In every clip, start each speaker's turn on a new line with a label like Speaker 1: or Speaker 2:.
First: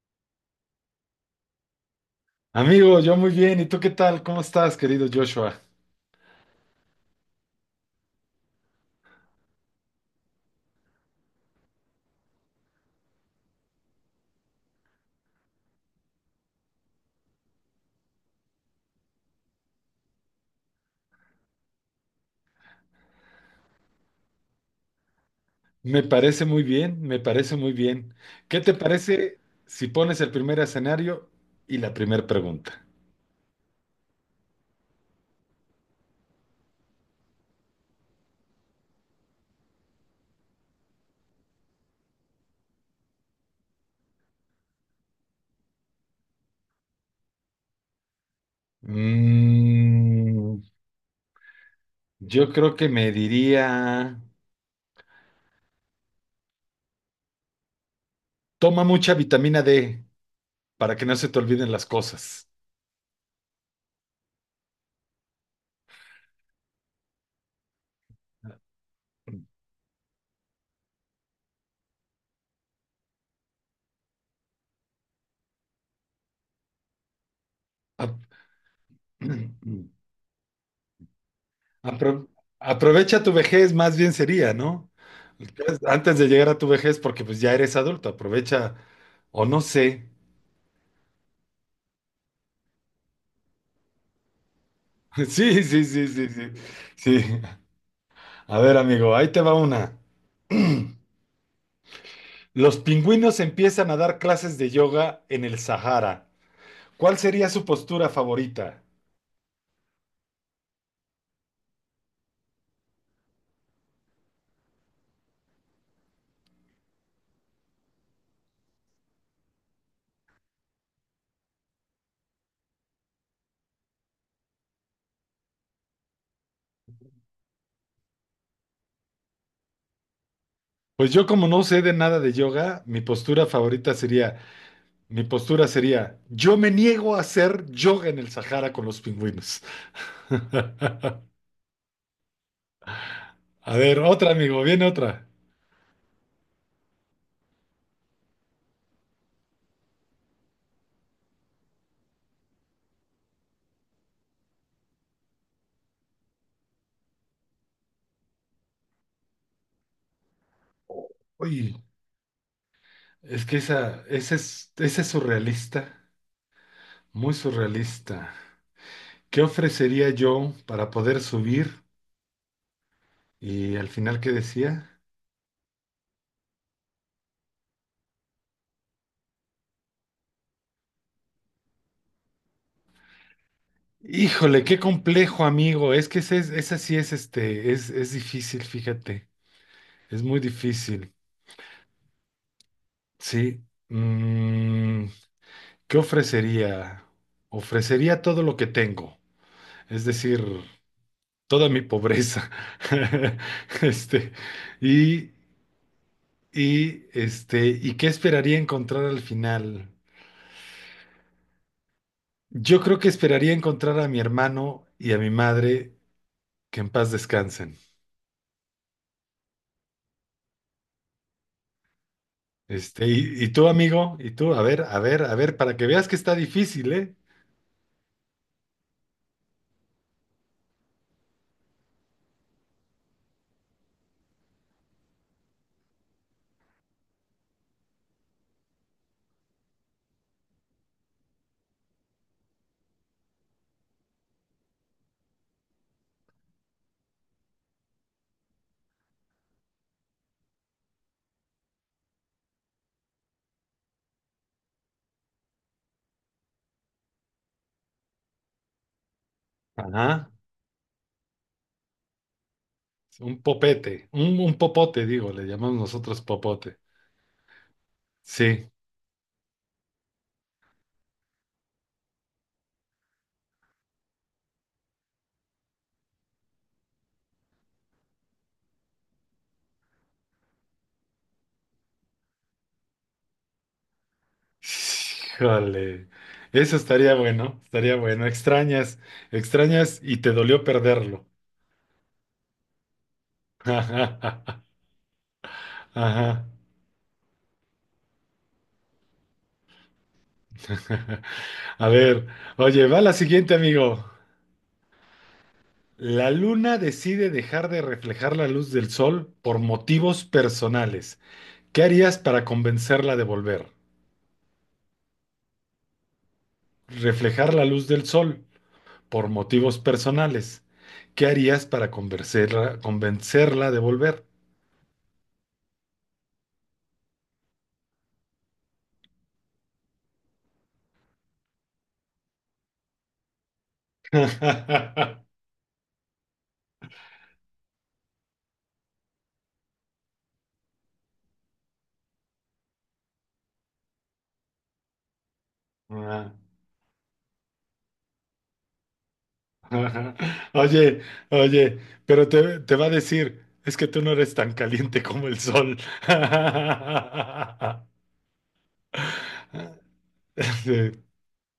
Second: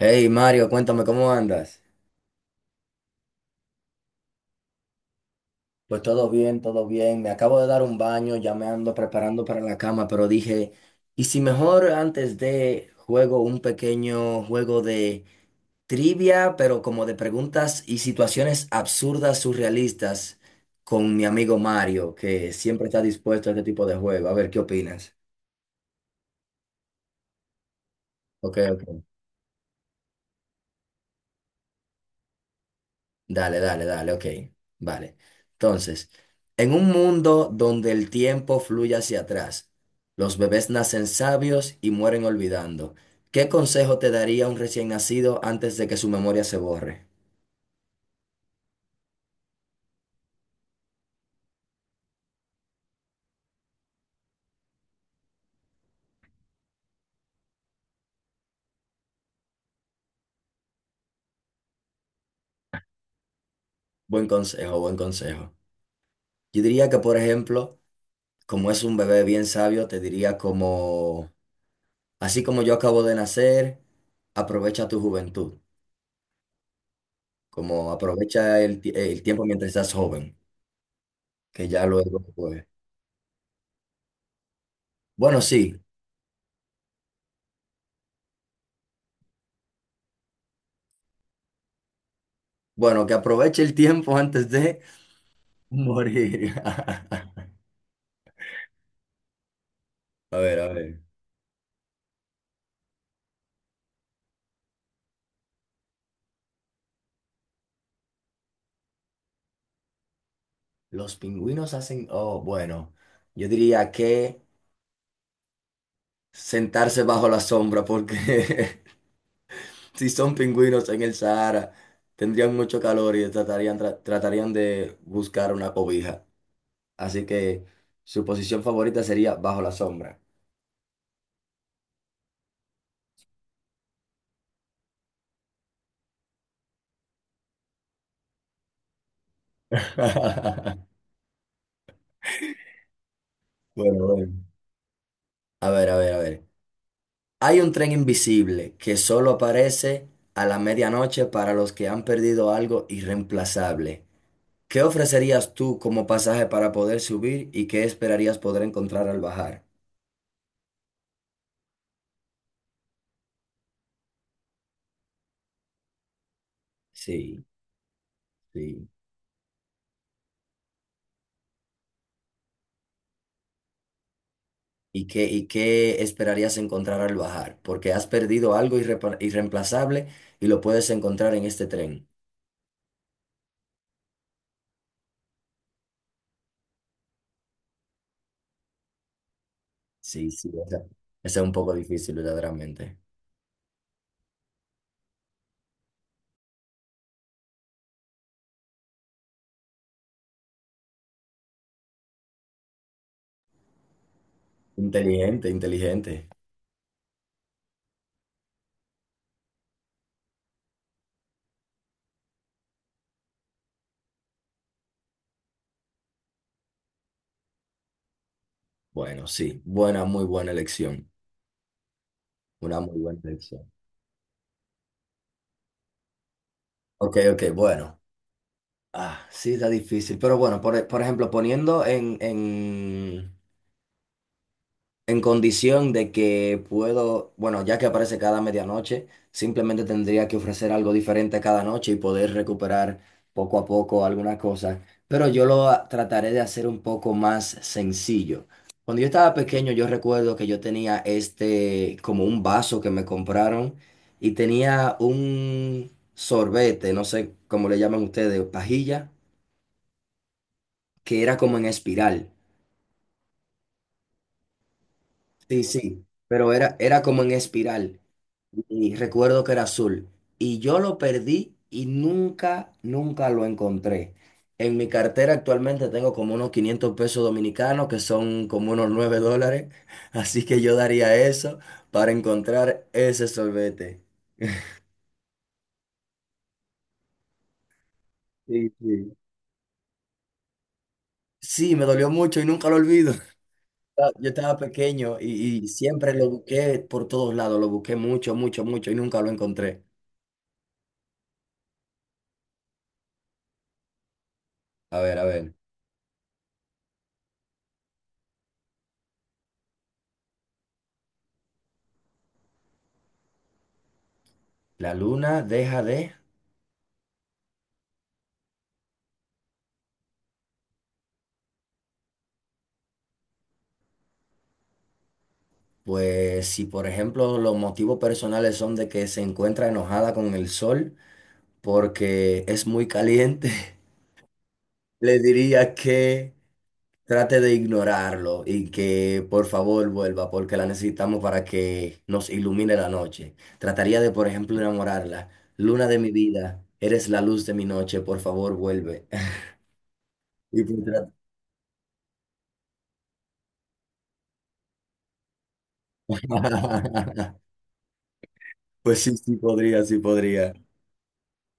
Speaker 1: Hey Mario, cuéntame cómo andas.
Speaker 2: Amigo, yo muy bien. ¿Y tú qué tal? ¿Cómo estás, querido Joshua?
Speaker 1: Pues todo bien, todo bien. Me acabo de dar un baño, ya me ando preparando para la cama, pero dije, ¿y si mejor antes de juego un pequeño juego de trivia, pero como de preguntas y situaciones absurdas, surrealistas, con mi amigo Mario, que siempre está dispuesto a este tipo de juego? A ver, ¿qué opinas?
Speaker 2: Me parece muy bien, me parece muy bien.
Speaker 1: Ok,
Speaker 2: ¿Qué te
Speaker 1: ok.
Speaker 2: parece si pones el primer escenario y la primera pregunta?
Speaker 1: Dale, dale, dale, ok. Vale. Entonces, en un mundo donde el tiempo fluye hacia atrás, los bebés nacen sabios y mueren olvidando. ¿Qué consejo te daría un recién nacido antes de que su memoria se borre?
Speaker 2: Mm, yo creo que me diría, toma mucha vitamina D para que no se te olviden las cosas.
Speaker 1: Buen consejo, buen consejo. Yo diría que, por ejemplo, como es un bebé bien sabio, te diría como, así como yo acabo de nacer, aprovecha tu juventud, como
Speaker 2: A-
Speaker 1: aprovecha el tiempo mientras estás joven, que ya luego,
Speaker 2: Apro-
Speaker 1: pues,
Speaker 2: aprovecha tu vejez, más bien sería, ¿no?
Speaker 1: bueno, sí.
Speaker 2: Antes de llegar a tu vejez, porque pues ya eres adulto, aprovecha, o no sé.
Speaker 1: Bueno, que aproveche el tiempo antes de
Speaker 2: Sí, sí, sí, sí, sí.
Speaker 1: morir.
Speaker 2: Sí. A ver, amigo, ahí te va una.
Speaker 1: A ver, a ver.
Speaker 2: Los pingüinos empiezan a dar clases de yoga en el Sahara. ¿Cuál sería su postura favorita?
Speaker 1: Los pingüinos hacen... Oh, bueno. Yo diría que sentarse bajo la sombra porque si son pingüinos en el Sahara, tendrían mucho calor y tratarían de buscar una cobija. Así que su posición favorita sería bajo la sombra.
Speaker 2: Pues yo como no sé de nada de yoga, mi postura favorita sería, mi postura sería, yo me niego a hacer yoga en el Sahara con los pingüinos. A ver,
Speaker 1: Bueno, bueno.
Speaker 2: otra, amigo, viene otra.
Speaker 1: A ver, a ver, a ver. Hay un tren invisible que solo aparece a la medianoche para los que han perdido algo irreemplazable. ¿Qué ofrecerías tú como pasaje para poder subir y qué esperarías poder encontrar al bajar?
Speaker 2: Uy, es que esa es surrealista, muy
Speaker 1: Sí,
Speaker 2: surrealista.
Speaker 1: sí.
Speaker 2: ¿Qué ofrecería yo para poder subir? Y al final, ¿qué decía?
Speaker 1: ¿Y qué esperarías encontrar al bajar? Porque has perdido algo irreemplazable y lo puedes encontrar en este tren.
Speaker 2: Híjole, qué complejo, amigo. Es que ese, es- esa sí es este, es difícil, fíjate. Es
Speaker 1: Sí,
Speaker 2: muy
Speaker 1: sí, esa,
Speaker 2: difícil.
Speaker 1: esa es un poco difícil, verdaderamente.
Speaker 2: Sí. ¿Qué ofrecería? Ofrecería todo lo que tengo. Es decir, toda mi pobreza. Este, y,
Speaker 1: Inteligente, inteligente.
Speaker 2: y este, ¿y qué esperaría encontrar al final? Yo creo que esperaría encontrar a mi hermano y a mi madre, que en paz descansen.
Speaker 1: Bueno, sí, buena, muy buena elección. Una muy
Speaker 2: Este,
Speaker 1: buena
Speaker 2: y
Speaker 1: elección.
Speaker 2: tú, amigo, y tú, a ver, a ver, a ver, para que veas que está difícil, ¿eh?
Speaker 1: Ok, ok, bueno. Ah, sí, está difícil. Pero bueno, por ejemplo, en condición de que puedo, bueno, ya que aparece cada medianoche, simplemente tendría que ofrecer algo diferente cada noche y poder recuperar poco a poco algunas cosas. Pero trataré de hacer un poco más sencillo. Cuando yo estaba pequeño, yo recuerdo que yo tenía este, como un vaso que me compraron y tenía un sorbete, no sé cómo le llaman ustedes, pajilla,
Speaker 2: Ajá.
Speaker 1: que era como en espiral.
Speaker 2: Un popete, un popote, digo, le
Speaker 1: Sí,
Speaker 2: llamamos
Speaker 1: sí,
Speaker 2: nosotros
Speaker 1: pero
Speaker 2: popote.
Speaker 1: era como en espiral.
Speaker 2: Sí.
Speaker 1: Y recuerdo que era azul. Y yo lo perdí y nunca lo encontré. En mi cartera actualmente tengo como unos 500 pesos dominicanos, que son como unos 9 dólares. Así que yo daría eso para encontrar ese sorbete.
Speaker 2: Híjole. Eso estaría bueno, estaría bueno.
Speaker 1: Sí,
Speaker 2: Extrañas,
Speaker 1: sí.
Speaker 2: extrañas y te dolió perderlo.
Speaker 1: Sí, me dolió mucho y nunca lo olvido. Ah, yo estaba pequeño y siempre lo
Speaker 2: Ajá.
Speaker 1: busqué por todos lados, lo busqué mucho, mucho, mucho y nunca lo encontré.
Speaker 2: A ver, oye, va la siguiente, amigo.
Speaker 1: A ver, a ver.
Speaker 2: La luna decide dejar de reflejar la luz del sol por motivos personales. ¿Qué harías para convencerla de volver?
Speaker 1: La luna deja de...
Speaker 2: Reflejar la luz del sol por motivos personales. ¿Qué harías para convencerla de volver?
Speaker 1: Pues si por ejemplo los motivos personales son de que se encuentra enojada con el sol porque es muy caliente, le diría que trate de ignorarlo y que por favor vuelva porque la necesitamos para que nos ilumine la noche. Trataría de por ejemplo enamorarla. Luna de mi vida, eres la luz de mi noche, por favor vuelve. Y pues,
Speaker 2: Oye,
Speaker 1: tra-
Speaker 2: oye, pero te va a decir, es que tú no eres tan caliente como el sol.
Speaker 1: pues sí, sí podría, sí podría.
Speaker 2: Sí.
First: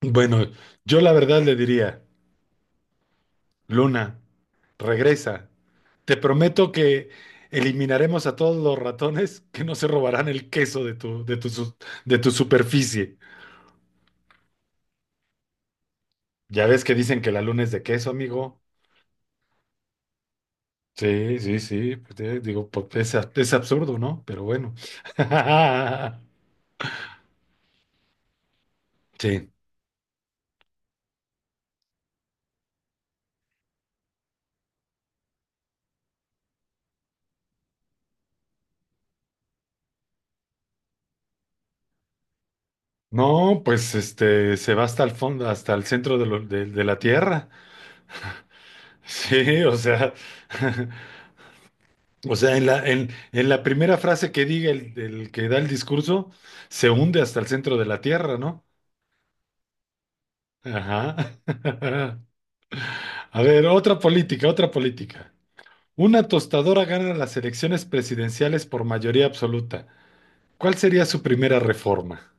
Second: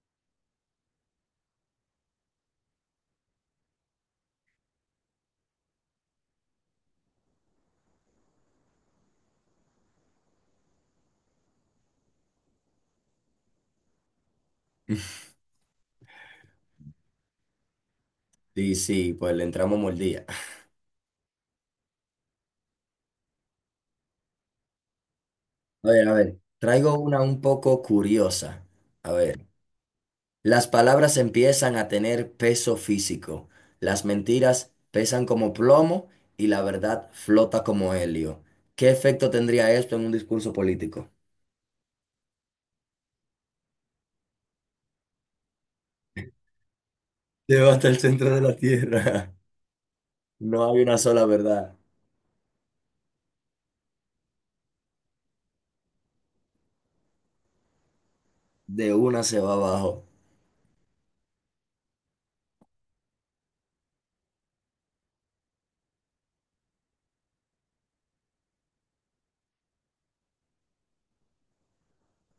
Speaker 2: Bueno, yo la verdad le diría, Luna. Regresa. Te prometo que eliminaremos a todos los ratones que no se robarán el queso de tu superficie. Ya ves que dicen que la luna es de queso, amigo.
Speaker 1: Sí, sí, pues le entramos mordida.
Speaker 2: Sí, sí, sí. Pues, digo, pues, es, a- es absurdo, ¿no? Pero bueno.
Speaker 1: A ver, traigo una un poco curiosa. A ver,
Speaker 2: Sí.
Speaker 1: las palabras empiezan a tener peso físico, las mentiras pesan como plomo y la verdad flota como helio. ¿Qué efecto tendría esto en un discurso político?
Speaker 2: No, pues este se va hasta el fondo, hasta el centro de, lo- de la Tierra.
Speaker 1: Lleva hasta el centro de la tierra.
Speaker 2: Sí, o sea,
Speaker 1: No hay una sola verdad.
Speaker 2: o sea, en la primera frase que diga el que da el discurso, se hunde hasta el centro de la tierra, ¿no?
Speaker 1: De una se va abajo.
Speaker 2: Ajá. A ver, otra política, otra política. Una tostadora gana las elecciones presidenciales por mayoría absoluta. ¿Cuál sería su primera reforma?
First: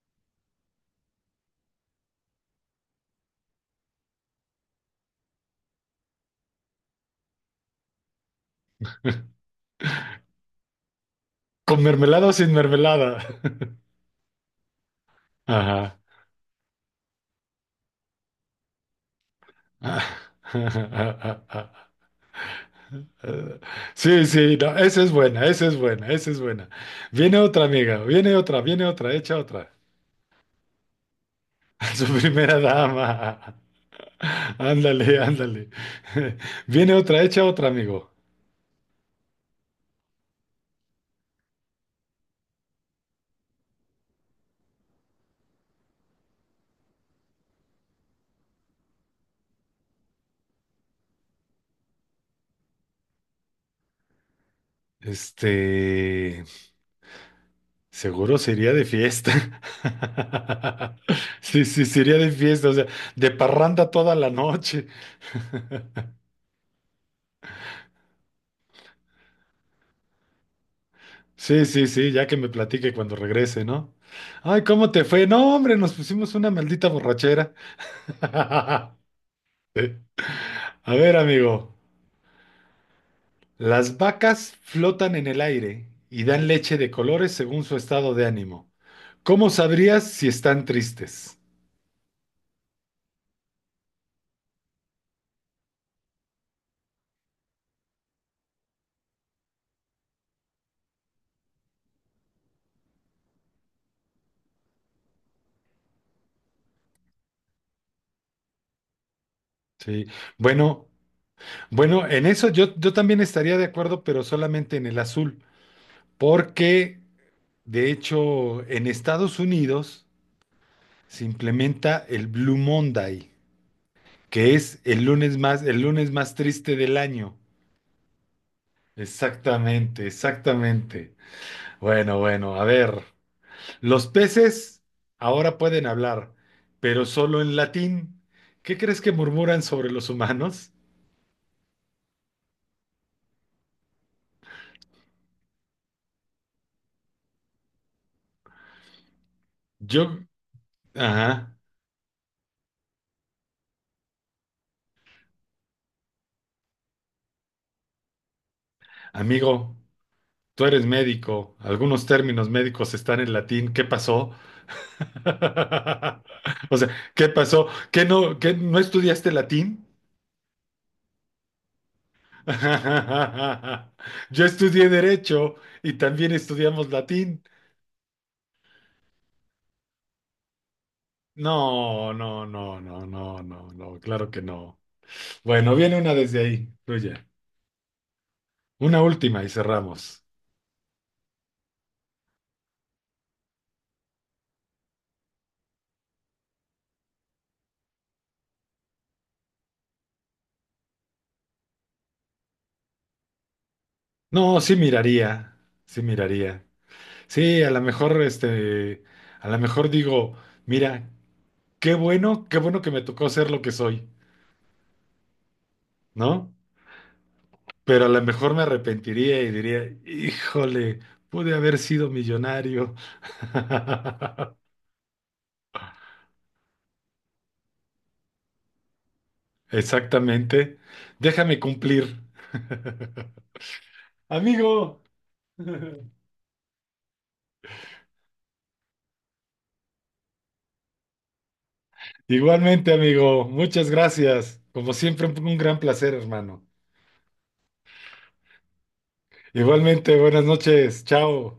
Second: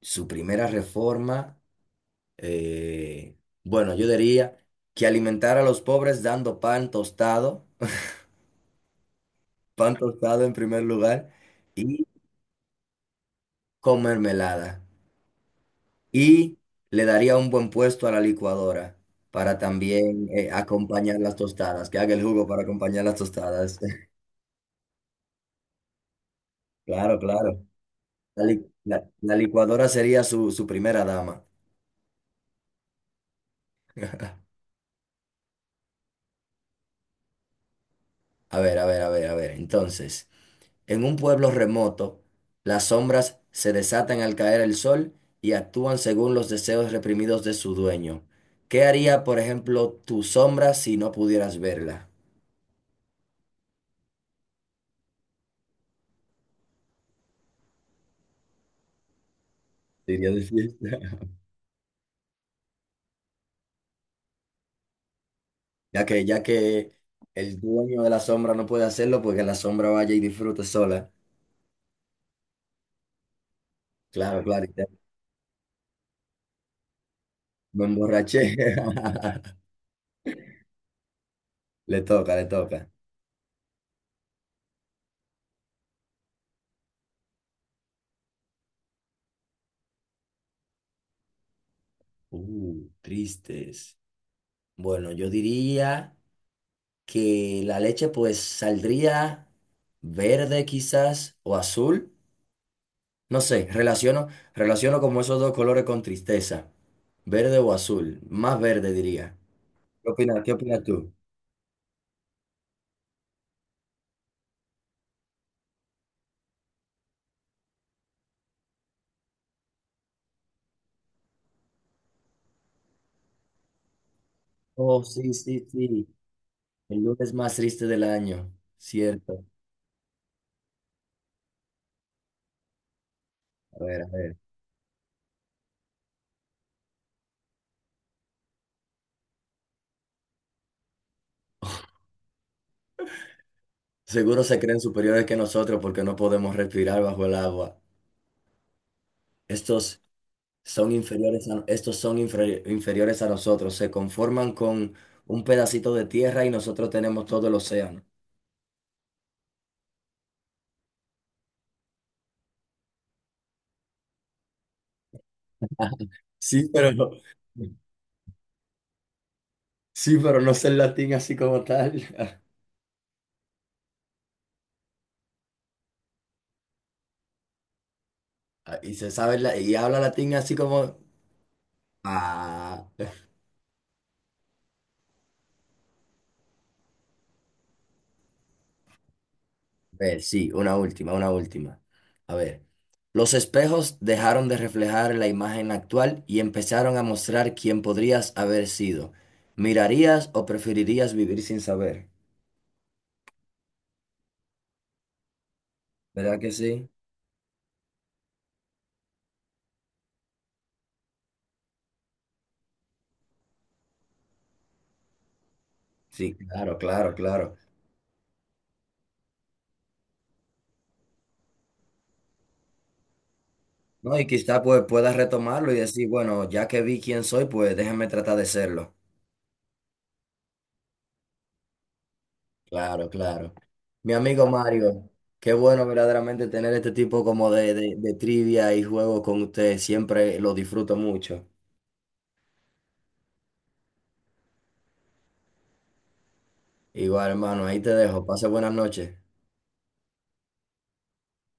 Speaker 1: Su primera reforma, eh, bueno, yo diría que alimentar a los pobres dando pan tostado en primer lugar.
Speaker 2: ¿Con mermelada o sin mermelada?
Speaker 1: Con mermelada
Speaker 2: Ajá.
Speaker 1: y le daría un buen puesto a la licuadora para también acompañar las tostadas, que haga el jugo para acompañar las tostadas.
Speaker 2: Sí, sí, no, esa es buena, esa es buena, esa es buena.
Speaker 1: Claro,
Speaker 2: Viene
Speaker 1: claro.
Speaker 2: otra, amiga,
Speaker 1: La, li-
Speaker 2: viene
Speaker 1: la-
Speaker 2: otra,
Speaker 1: la
Speaker 2: echa otra.
Speaker 1: licuadora sería su primera dama.
Speaker 2: A su primera dama. Ándale, ándale. Viene otra, hecha otra, amigo.
Speaker 1: A ver, a ver, a ver, a ver. Entonces, en un pueblo remoto, las sombras se desatan al caer el sol y actúan según los deseos reprimidos de su dueño. ¿Qué haría, por ejemplo, tu sombra si no pudieras verla?
Speaker 2: Este, seguro sería de fiesta.
Speaker 1: Diría de fiesta.
Speaker 2: Sí, sí, sería de fiesta, o sea, de parranda toda la noche.
Speaker 1: Ya que el dueño de la sombra no puede hacerlo, porque la sombra vaya y disfrute sola.
Speaker 2: Sí, sí, sí, ya que me platique cuando regrese, ¿no?
Speaker 1: Claro,
Speaker 2: Ay,
Speaker 1: Claro. claro. y
Speaker 2: ¿cómo
Speaker 1: te-
Speaker 2: te fue? No, hombre, nos pusimos una maldita borrachera.
Speaker 1: Me emborraché.
Speaker 2: Eh, a ver, amigo,
Speaker 1: Le toca, le toca.
Speaker 2: las vacas flotan en el aire y dan leche de colores según su estado de ánimo. ¿Cómo sabrías si están tristes?
Speaker 1: Tristes. Bueno, yo diría que la leche pues saldría verde quizás o azul. No sé, relaciono como esos dos colores con tristeza. Verde o azul. Más verde diría.
Speaker 2: Sí.
Speaker 1: ¿Qué opinas? ¿Qué opinas
Speaker 2: Bueno,
Speaker 1: tú?
Speaker 2: bueno, en eso yo también estaría de acuerdo, pero solamente en el azul, porque de hecho en Estados Unidos se implementa el Blue Monday, que es
Speaker 1: Oh, sí, sí,
Speaker 2: el
Speaker 1: sí.
Speaker 2: lunes más triste del
Speaker 1: El lunes
Speaker 2: año.
Speaker 1: más triste del año. Cierto.
Speaker 2: Exactamente, exactamente. Bueno, bueno, a ver.
Speaker 1: A ver, a
Speaker 2: Los
Speaker 1: ver.
Speaker 2: peces ahora pueden hablar, pero solo en latín. ¿Qué crees que murmuran sobre los humanos?
Speaker 1: Seguro se creen superiores que nosotros porque no podemos respirar bajo el agua. Estos
Speaker 2: Yo,
Speaker 1: son inferiores
Speaker 2: ajá.
Speaker 1: a, estos son inferi- inferiores a nosotros. Se conforman con un pedacito de tierra y nosotros tenemos todo el océano.
Speaker 2: Amigo, tú eres médico. Algunos términos médicos están en latín. ¿Qué pasó?
Speaker 1: Sí,
Speaker 2: O sea,
Speaker 1: pero no,
Speaker 2: ¿qué pasó? Qué no estudiaste latín?
Speaker 1: sí, pero no sé el latín así como tal.
Speaker 2: Yo estudié derecho y también estudiamos latín.
Speaker 1: Ah, y se sabe y habla latín así como.
Speaker 2: No, no, no,
Speaker 1: Ah.
Speaker 2: no, no, no, no, claro que no. Bueno, viene una desde ahí, tuya. Una última y
Speaker 1: ver,
Speaker 2: cerramos.
Speaker 1: sí, una última, una última. A ver, los espejos dejaron de reflejar la imagen actual y empezaron a mostrar quién podrías haber sido. ¿Mirarías o preferirías vivir sin saber?
Speaker 2: No, sí miraría, sí
Speaker 1: ¿Verdad que
Speaker 2: miraría.
Speaker 1: sí?
Speaker 2: Sí, a lo mejor, este, a lo mejor digo, mira, qué bueno que me tocó ser lo que soy,
Speaker 1: Sí,
Speaker 2: ¿no?
Speaker 1: claro, claro, claro.
Speaker 2: Pero a lo mejor me arrepentiría y diría, híjole, pude haber sido millonario.
Speaker 1: No, y quizá pues puedas retomarlo y decir, bueno, ya que vi quién soy, pues déjame tratar de serlo.
Speaker 2: Exactamente. Déjame cumplir.
Speaker 1: Claro, claro. Mi amigo
Speaker 2: Amigo.
Speaker 1: Mario, qué bueno verdaderamente tener este tipo como de trivia y juego con usted. Siempre lo disfruto mucho.
Speaker 2: Igualmente, amigo. Muchas gracias. Como siempre, un gran placer, hermano.
Speaker 1: Igual, hermano, ahí te dejo. Pase buenas noches.
Speaker 2: Igualmente, buenas noches. Chao.